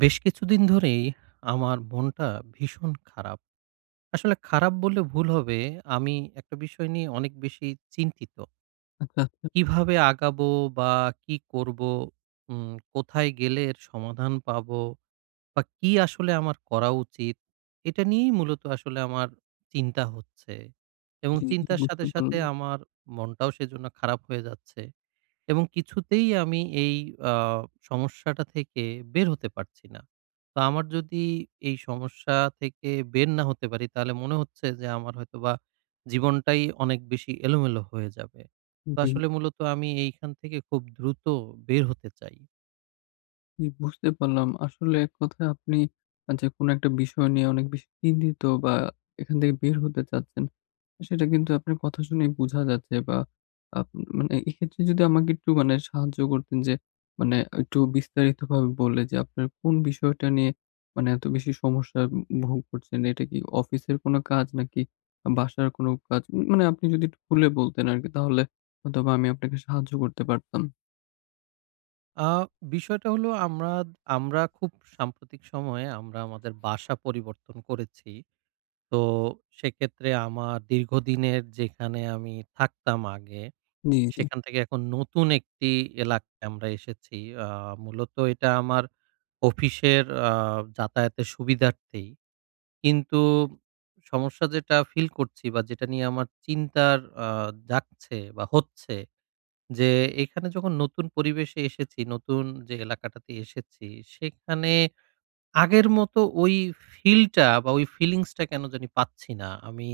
বেশ কিছুদিন ধরেই আমার মনটা ভীষণ খারাপ। আসলে খারাপ বললে ভুল হবে আমি একটা বিষয় নিয়ে অনেক বেশি চিন্তিত। কীভাবে আগাবো বা কি করবো উম কোথায় গেলে এর সমাধান পাবো বা কি আসলে আমার করা উচিত। এটা নিয়েই মূলত আসলে আমার চিন্তা হচ্ছে। এবং জি, জি। চিন্তার বুঝতে সাথে, সাথে পারলাম। আমার মনটাও সেজন্য খারাপ হয়ে যাচ্ছে। এবং কিছুতেই আমি এই আ সমস্যাটা থেকে বের হতে পারছি না। তো আমার যদি এই সমস্যা থেকে বের না হতে পারি তাহলে মনে হচ্ছে যে, আমার হয়তো বা জীবনটাই অনেক বেশি এলোমেলো হয়ে যাবে। জি, তো জি। আসলে মূলত আমি এইখান থেকে খুব দ্রুত বের হতে চাই। জি, বুঝতে পারলাম। আসলে ১ কথায় আপনি আ যে কোনো ১ টা বিষয় নিয়ে অনেক বেশি চিন্তিত বা এখান থেকে বের হতে চাচ্ছেন। সেটা কিন্তু আপনার কথা শুনেই বুঝা যাচ্ছে বা আ মানে এক্ষেত্রে যদি আমাকে একটু মানে সাহায্য করতেন যে মানে একটু বিস্তারিতভাবে বললে যে আপনার কোন বিষয়টা নিয়ে মানে এত বেশি সমস্যা ভোগ করছেন। এটা কি অফিসের কোন কাজ নাকি বাসার কোন কাজ? মানে আপনি যদি একটু খুলে বলতেন আরকি তাহলে অথবা আমি আপনাকে সাহায্য করতে পারতাম। আ বিষয়টা হলো আম্মাদ আমরা খুব সাম্প্রতিক সময়ে আমরা আমাদের বাসা পরিবর্তন করেছি। তো সেক্ষেত্রে আমার দীর্ঘদিনের যেখানে আমি থাকতাম আগে। জ্বী, জ্বী। সেখান থেকে এখন নতুন একটি এলাকায় আমরা এসেছি। আ মূলত এটা আমার অফিসের আ যাতায়াতের সুবিধার্থেই। কিন্তু সমস্যা যেটা ফিল করছি বা যেটা নিয়ে আমার চিন্তার আ জাগছে বা হচ্ছে যে এখানে যখন নতুন পরিবেশে এসেছি, নতুন যে এলাকাটাতে এসেছি, সেখানে আগের মতো ওই ফিলটা বা ওই ফিলিংসটা কেন জানি পাচ্ছি না। আমি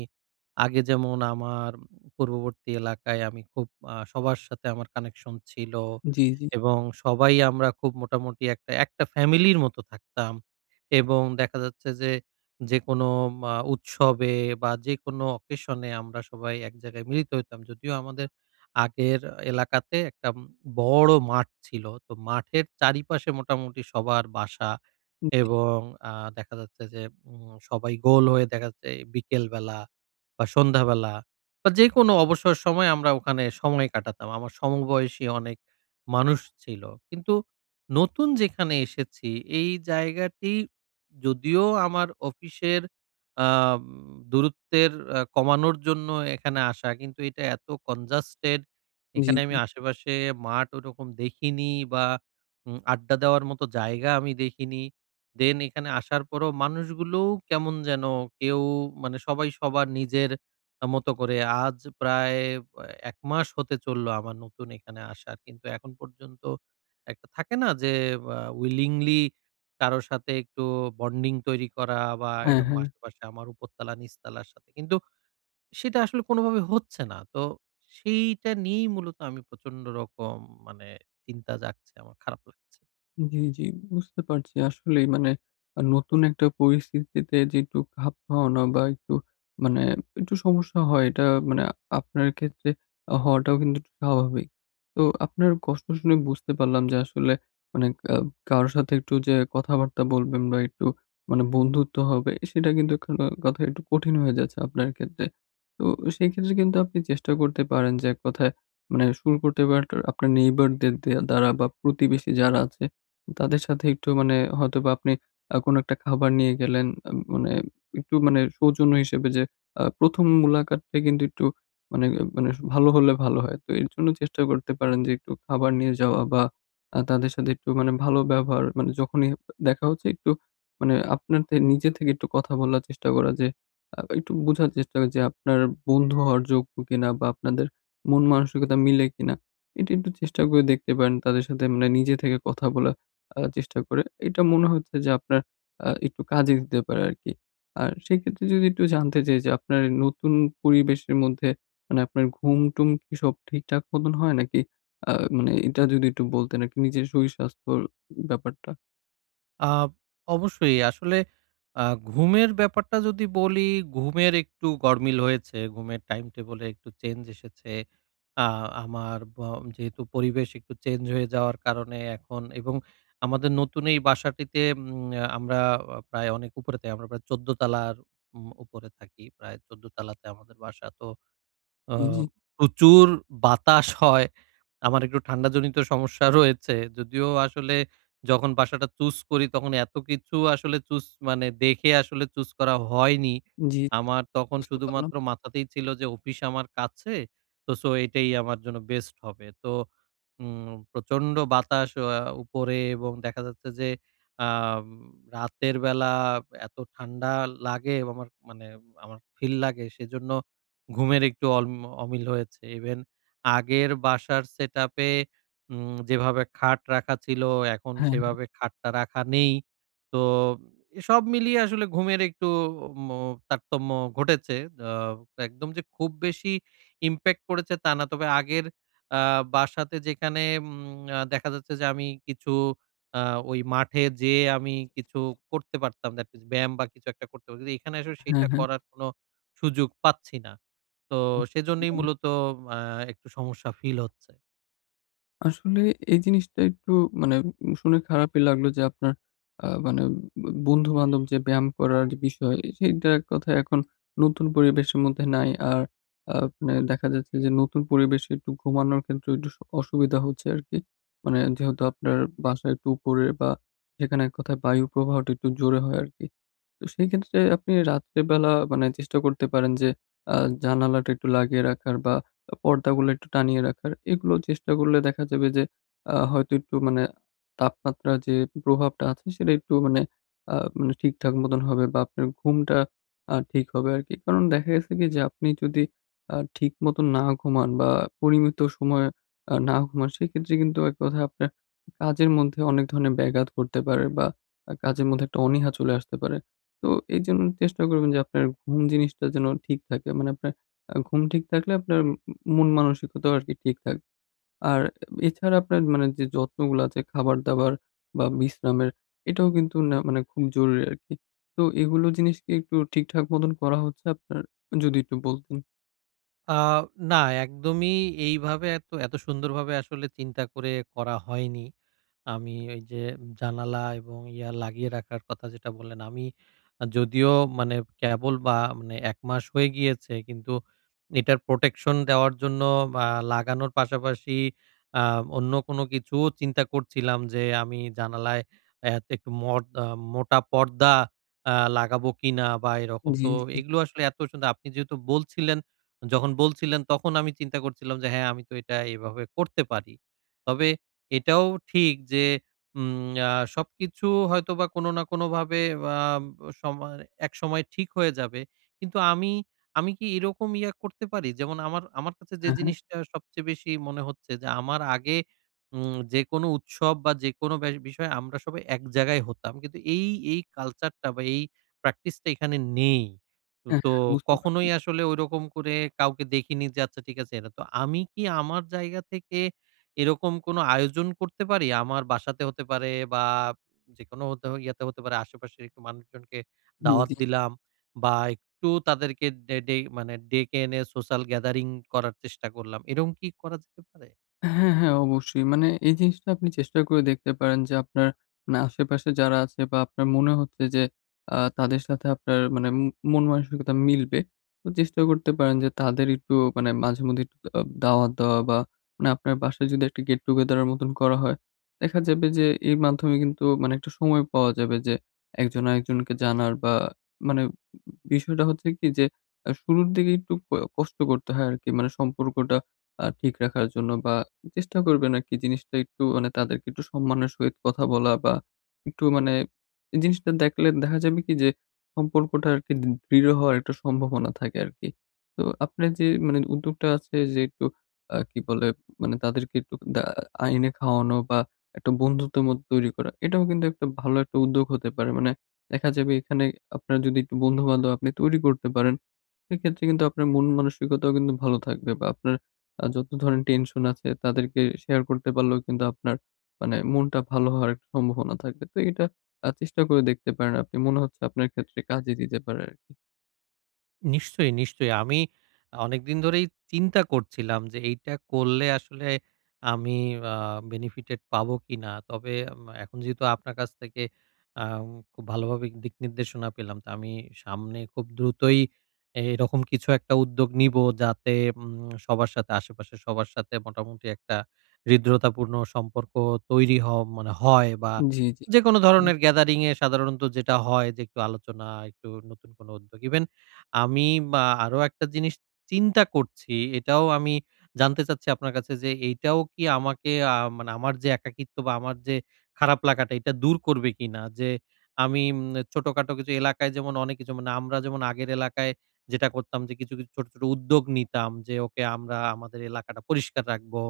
আগে যেমন আমার পূর্ববর্তী এলাকায় আমি খুব আ সবার সাথে আমার কানেকশন ছিল জ্বী, জ্বী। এবং সবাই আমরা খুব মোটামুটি একটা, একটা ফ্যামিলির মত থাকতাম। এবং দেখা যাচ্ছে যে যেকোনো মা উৎসবে বা যেকোনো অকেশন এ আমরা সবাই এক জায়গায় মিলিত হইতাম। যদিও আমাদের আগের এলাকাতে একটা বড় মাঠ ছিল, তো মাঠের চারিপাশে মোটামুটি সবার বাসা উ জি। এবং আ দেখা যাচ্ছে যে উ সবাই গোল হয়ে দেখা যাচ্ছে বিকেলবেলা বা সন্ধ্যাবেলা বা যেকোনো অবসর সময় আমরা ওখানে সময় কাটাতাম। আমার সমবয়সী অনেক মানুষ ছিল। কিন্তু নতুন যেখানে এসেছি এই জায়গাটি যদিও আমার অফিসের আম দূরত্বের আ কমানোর জন্য এখানে আসা কিন্তু এটা এত কনজাস্টেড জ্বী, এখানে আমি জ্বী। আশেপাশে মাঠ ওরকম দেখিনি বা উম আড্ডা দেওয়ার মতো জায়গা আমি দেখিনি। দেন এখানে আসার পরও মানুষগুলো কেমন যেন কেউ মানে সবাই সবার নিজের মত করে আজ প্রায় আ ১ মাস হতে চলল আমার নতুন এখানে আসার। কিন্তু এখন পর্যন্ত একটা থাকে না যে আ উইলিংলি কারো সাথে একটু বন্ডিং তৈরি করা বা হ্যাঁ, এরকম হ্যাঁ। আশেপাশে আমার উপরতলা নিচতলার সাথে কিন্তু সেটা আসলে কোনোভাবে হচ্ছে না। তো সেইটা নিয়েই মূলত আমি প্রচন্ড রকম মানে চিন্তা জাগছে আমার খারাপ লাগছে। জি, জি, বুঝতে পারছি। আসলেই, মানে নতুন একটা পরিস্থিতিতে যে একটু খাপ খাওয়ানো বা একটু মানে একটু সমস্যা হয় এটা মানে আপনার ক্ষেত্রে হওয়াটাও কিন্তু একটু স্বাভাবিক। তো আপনার কষ্ট শুনে বুঝতে পারলাম যে আসলে মানে অ্যা কারো সাথে একটু যে কথাবার্তা বলবেন বা একটু মানে বন্ধুত্ব হবে সেটা কিন্তু [unintelligible] একটু কঠিন হয়ে যাচ্ছে আপনার ক্ষেত্রে। তো সেই ক্ষেত্রে কিন্তু আপনি চেষ্টা করতে পারেন যে এক কথায় মানে শুরু করতে পারেন আপনার নেইবারদের দে দ্বারা বা প্রতিবেশী যারা আছে তাদের সাথে একটু মানে হয়তোবা আপনি আ কোনো একটা খাবার নিয়ে গেলেন। এ মানে একটু মানে সৌজন্য হিসেবে যে আ ১ম মুলাকাতটা কিন্তু একটু মানে, মানে, ভালো হলে ভালো হয়। তো এর জন্য চেষ্টা করতে পারেন যে একটু খাবার নিয়ে যাওয়া বা আ তাদের সাথে একটু মানে ভালো ব্যবহার মানে যখনই দেখা হচ্ছে একটু মানে আপনার থে নিজে থেকে একটু কথা বলার চেষ্টা করা যে একটু আ একটু বোঝার চেষ্টা যে আপনার বন্ধু হওয়ার যোগ্য কিনা? বা আপনাদের মন মানসিকতা মিলে কিনা? এটা একটু চেষ্টা করে দেখতে পারেন। তাদের সাথে মানে নিজে থেকে কথা বলার আ চেষ্টা করে। এটা মনে হচ্ছে যে আপনার আ একটু কাজে দিতে পারে আরকি। আর সেক্ষেত্রে যদি একটু জানতে চাই যে আপনার নতুন পরিবেশের মধ্যে মানে আপনার ঘুম টুম কি সব ঠিকঠাক মতন হয় নাকি? আ মানে এটা যদি একটু বলতেন আর কি নিজের শরীর স্বাস্থ্যর ব্যাপারটা? আ অবশ্যই আসলে আ ঘুমের ব্যাপারটা যদি বলি ঘুমের একটু গরমিল হয়েছে, ঘুমের টাইম-টেবল একটু চেঞ্জ এসেছে। আ আমার ব্য যেহেতু পরিবেশ একটু চেঞ্জ হয়ে যাওয়ার কারণে এখন এবং আমাদের নতুন এই বাসাটিতে উম আমরা প্রায় অনেক উপরে আমরা প্রায় ১৪ তালার। উপরে থাকি। প্রায় ১৪ তালাতে আমাদের বাসা তো। জি, আম জি। প্রচুর বাতাস হয়। আমার একটু ঠান্ডা জনিত সমস্যা রয়েছে। যদিও আসলে যখন বাসাটা চুস করি তখন এতকিছু আসলে চুস মানে দেখে আসলে চুস করা হয়নি। জী, জী আমার তখন বুঝতে পারলাম। শুধুমাত্র মাথাতেই ছিল যে অফিস আমার কাছে তো সো, এটাই আমার জন্য বেস্ট হবে। তো। উ প্রচন্ড বাতাস উপরে এবং দেখা যাচ্ছে যে আম রাতের বেলা এত ঠান্ডা লাগে আমার মানে আমার ফিল লাগে সেজন্য ঘুমের একটু অল্মি অমিল হয়েছে। ইভেন আগের বাসার সেট আপ-এ উম যেভাবে খাট রাখা ছিল এখন হ্যাঁ, হ্যাঁ। সেভাবে খাটটা রাখা নেই। তো সব মিলিয়ে আসলে ঘুমের একটু ম্ম তারতম্য ঘটেছে। আ একদম যে খুব বেশি ইমপ্যাক্ট পড়েছে তা না। তবে আগের আ বাসাতে যেখানে উম দেখা যাচ্ছে যে আমি কিছু আ ওই মাঠে যেয়ে আমি কিছু করতে পারতাম। That is ব্যায়াম বা কিছু একটা করতে পারছি। এখানে এসে হ্যাঁ, সেটা হ্যাঁ। করার কোনো সুযোগ পাচ্ছি না। তো সেজন্যেই [unintelligible] মূলত আ একটু সমস্যা ফিল হচ্ছে। আসলে এই জিনিসটা একটু মানে শুনে খারাপই লাগলো যে, আপনার আ মানে বন্ধু-বান্ধব যে, ব্যায়াম করার বিষয় সেইটার কথা এখন নতুন পরিবেশের মধ্যে নাই। আর আপনে দেখা যাচ্ছে যে, নতুন পরিবেশে একটু ঘুমানোর ক্ষেত্রে একটু অসুবিধা হচ্ছে আরকি। মানে যেহেতু আপনার বাসায় একটু উপরে বা সেখানে এক কথায় বায়ু প্রবাহটা একটু জোরে হয় আরকি। তো সেই ক্ষেত্রে আপনি রাত্রে বেলা মানে চেষ্টা করতে পারেন যে, আ জানালাটা একটু লাগিয়ে রাখার বা, পর্দাগুলো একটু টানিয়ে রাখার এগুলো চেষ্টা করলে দেখা যাবে যে, আ হয়তো একটু মানে তাপমাত্রার যে, প্রভাবটা আছে সেটা একটু মানে আ মানে ঠিকঠাক মতন হবে বা, আপনার ঘুমটা আ ঠিক হবে আরকি। কারণ দেখা গেছে কি যে, আপনি যদি আ ঠিক মতো না ঘুমান বা পরিমিত সময়ে আ না ঘুমান সেক্ষেত্রে কিন্তু এক কথা আপনার কাজের মধ্যে অনেক ধরনের ব্যাঘাত ঘটতে পারে বা আ কাজের মধ্যে একটা অনীহা চলে আসতে পারে। তো এইজন্য চেষ্টা করবেন যে, আপনার ঘুম জিনিসটা যেন ঠিক থাকে মানে আপনার ঘুম ঠিক থাকলে আপনার মন মানসিকতাও আরকি ঠিক থাকবে। আর এছাড়া আপনার মানে যে, যত্নগুলো আছে খাবার দাবার বা বিশ্রামের এটাও কিন্তু নে মানে খুব জরুরি আরকি। তো এগুলো জিনিসকে একটু ঠিকঠাক মতন করা হচ্ছে আপনার, যদি একটু বলতেন। আ না একদমই এইভাবে এত এত সুন্দরভাবে আসলে চিন্তা করে করা হয়নি। আমি ওই যে, জানালা এবং ইয়া লাগিয়ে রাখার কথা যেটা বললেন আমি যদিও মানে কেবল বা মানে একমাস হয়ে গিয়েছে কিন্তু এটার প্রোটেকশন দেওয়ার জন্য আ লাগানোর পাশা-পাশি আ অন্য কোন কিছুও চিন্তা করছিলাম যে, আমি জানালায় আ একটু মোট আ মোটা পর্দা আ লাগাবো কিনা বা এরকম। তো জ্বি। এগুলো আসলে এত সুন্দর। আপনি যেহেতু বলছিলেন যখন বলছিলেন তখন আমি চিন্তা করছিলাম যে, হ্যাঁ, আমি তো এটা এভাবে করতে পারি। তবে এটাও ঠিক যে, উম আ সবকিছু হয়তোবা কোনো না কোনো ভাবে আ সময় একসময় ঠিক হয়ে যাবে। কিন্তু আমি, আমি কি এরকম ইয়ে করতে পারি যেমন আমার, আমার কাছে যে, হ্যাঁ, হ্যাঁ। জিনিসটা সবচেয়ে বেশি মনে হচ্ছে যে, আমার আগে উম যেকোনো উৎসব বা যেকোনো ব্যা বিষয় আমরা সবাই এক জায়গায় হতাম। কিন্তু এই এই কালচারটা বা এই প্র্যাকটিসটা এখানে নেই। হ্যাঁ, তো হ্যাঁ, বুঝতে পারছি। কখনোই আসলে ঐরকম করে কাউকে দেখিনি যে, আচ্ছা ঠিক আছে এটা। তো আমি কি আমার জায়গা থেকে এরকম কোনো আয়োজন করতে পারি? আমার বাসাতে হতে পারে বা যেকোনো হতে ইয়াতে হতে পারে আশে-পাশের মানুষজনকে দাওয়াত জ্বি। দিলাম বাম একটু তাদেরকে ডে মানে ডেকে এনে সোশ্যাল গ্যাদারিং করার চেষ্টা করলাম। এরকম কি করা যেতে পারে? হ্যাঁ, হ্যাঁ, অবশ্যই। মানে এই জিনিসটা আপনি চেষ্টা করে দেখতে পারেন যে, আপনার, না আশেপাশে যারা আছে বা আপনার মনে হচ্ছে যে, আ তাদের সাথে আপনার মানে মু মন মানসিকতা মিলবে। তো চেষ্টাও করতে পারেন যে, তাদের একটু মানে মাঝে-মধ্যেই একটু আ দাওয়াত দেওয়া বা, মানে আপনার বাসায় যদি একটা গেট-টুগেদারের মতন করা হয়, দেখা যাবে যে, এর মাধ্যমে কিন্তু মানে একটু সময় পাওয়া যাবে যে, একজন আরেকজনকে জানার বা, মানে বিষয়টা হচ্ছে কি যে, আ শুরুর দিকে একটু অ কষ্ট করতে হয় আরকি। মানে সম্পর্কটা আ ঠিক রাখার জন্য বা চেষ্টা করবেন আরকি জিনিসটা একটু মানে তাদেরকে একটু সম্মানের সহিত কথা বলা বা, একটু মানে জিনিসটা দেখলে দেখা যাবে কি যে, সম্পর্কটা আরকি দ দৃঢ় হওয়ার একটা সম্ভাবনা থাকে আরকি। তো আপনার যে, মানে উদ্যোগটা আছে যে, একটু আ কি বলে মানে তাদেরকে একটু দা আইনে খাওয়ানো বা একটা বন্ধুত্বের মতো তৈরি করা। এটাও কিন্তু একটা ভালো একটা উদ্যোগ হতে পারে মানে, দেখা যাবে এখানে আপনার যদি একটু বন্ধু-বান্ধব আপনি তৈরি করতে পারেন সেক্ষেত্রে কিন্তু আপনার মন-মানসিকতাও কিন্তু ভালো থাকবে বা আপনার আ যত ধরনের টেনশন আছে তাদেরকে শেয়ার করতে পারলেও কিন্তু আপনার মানে মনটা ভালো হওয়ার একটা সম্ভাবনা থাকবে। তো এটা আ চেষ্টা করে দেখতে পারেন আপনি। মনে হচ্ছে আপনার ক্ষেত্রে কাজে দিতে পারে আরকি। নিশ্চয়ই, নিশ্চয়ই। আমি অনেকদিন ধরেই চিন্তা করছিলাম যে এইটা করলে আসলে আমি আ বেনিফিটেড পাবো কিনা। তবে এখন যেহেতু আপনার কাছ থেকে আ খুব ভালোভাবে দিক নির্দেশনা পেলাম তো আমি সামনে খুব দ্রুতই এ এরকম কিছু একটা উদ্যোগ নিবো যাতে উম সবার সাথে আশেপাশের সবার সাথে মোটামুটি একটা হৃদ্রতাপূর্ণ সম্পর্ক তৈরি হ মানে হয় বা জ্বী, জ্বী। যেকোন হুম। ধরনের গ্যাদারিং এ সাধারণত যেটা হয় যে একটু আলোচনা, একটু নতুন কোনো উদ্যোগ ইভেন আমি মা আরো একটা জিনিস চিন্তা করছি। এটাও আমি জানতে চাচ্ছি আপনার কাছে যে, এটাও কি আমাকে আ মানে আমার যে একাকিত্ব বা আমার যে খারাপ লাগাটা এটা দূর করবে কিনা? যে আমি উম ছোটখাটো কিছু এলাকায় যেমন অনেক কিছু মানে আমরা যেমন আগের এলাকায় যেটা করতাম যে, কিছু, কিছু ছোট, ছোট উদ্যোগ নিতাম যে ওকে আমরা আমাদের এলাকাটা পরিষ্কার রাখবো।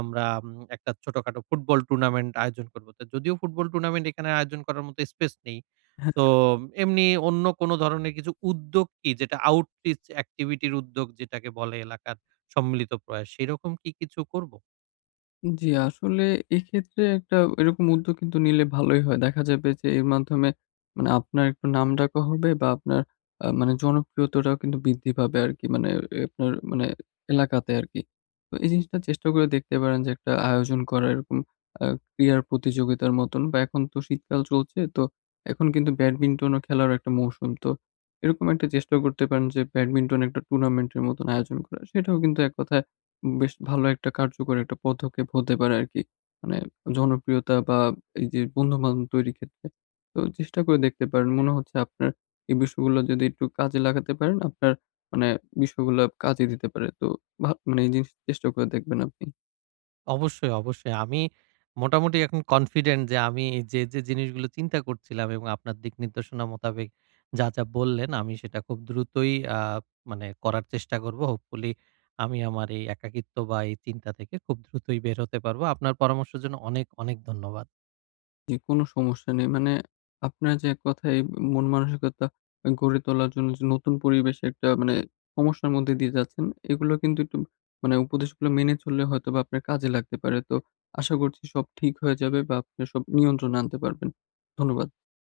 আমরা উম একটা ছোটখাটো ফুটবল টুর্নামেন্ট আয়োজন করব। তো যদিও ফুটবল টুর্নামেন্ট এখানে আয়োজন করার মত স্পেস নেই। হ্যাঁ। তো এমনি অন্য কোন ধরনের কিছু উদ্যোগ কি যেটা আউটরিচ এক্টিভিটির উদ্যোগ যেটাকে বলে, এলাকার সম্মিলিত প্রয়াস সেরকম কি কিছু করবো? জি আসলে এক্ষেত্রে একটা এরকম উদ্যোগ কিন্তু নিলে ভালোই হয়। দেখা যাবে যে এর মাধ্যমে মানে আপনার একটু নাম ডাকও হবে বা আপনার আ মানে জনপ্রিয়তাটাও কিন্তু বৃদ্ধি পাবে আরকি। মানে এ আপনার মানে এলাকাতে আরকি। তো এই জিনিসটা চেষ্টা করে দেখতে পারেন যে একটা আয়োজন করা এরকম আ ক্রীড়ার প্রতিযোগিতার মতন বা, এখন তো শীতকাল চলছে তো এখন কিন্তু ব্যাডমিন্টনও খেলার একটা মৌসুম। তো এরকম একটা চেষ্টাও করতে পারেন যে ব্যাডমিন্টন একটা টুর্নামেন্টের মতন আয়োজন করা সেটাও কিন্তু এক কথায় বেশ ভালো একটা কার্যকর একটা পদক্ষেপ হতে পারে আরকি। মানে জনপ্রিয়তা বা, এই যে বন্ধু-বান্ধব তৈরির ক্ষেত্রে। তো চেষ্টা করে দেখতে পারেন মনে হচ্ছে আপনার এই বিষয়গুলা যদি একটু কাজে লাগাতে পারেন আপনার মানে বিষয়গুলো কাজে দিতে পারে তো ভা মানে এই জিনিস চেষ্টা করে দেখবেন আপনি। অবশ্যই, অবশ্যই আমি মোটামুটি এখন কনফিডেন্ট যে আমি যে, যে জিনিসগুলো চিন্তা করছিলাম এবং আপনার দিক নির্দশনা মোতাবেক যা, যা বললেন আমি সেটা খুব দ্রুতই আ মানে করার চেষ্টা করবো। হোপফুলি আমি আমার এই একাকিত্ব বা, এই চিন্তা থেকে খুব দ্রুতই বের হতে পারব। আপনার পরামর্শের জন্য অনেক অনেক ধন্যবাদ। জি কোন সমস্যা নেই। মানে আপনার যে এক কথায় মন-মানসিকতা গড়ে তোলার জন্য যে নতুন পরিবেশের একটা মানে সমস্যার মধ্যে দিয়ে যাচ্ছেন এগুলো কিন্তু একটু মানে উপদেশগুলো মেনে চললে হয়তো বা আপনার কাজে লাগতে পারে। তো আশা করছি সব ঠিক হয়ে যাবে বা আপনি সব নিয়ন্ত্রণে আনতে পারবেন। ধন্যবাদ।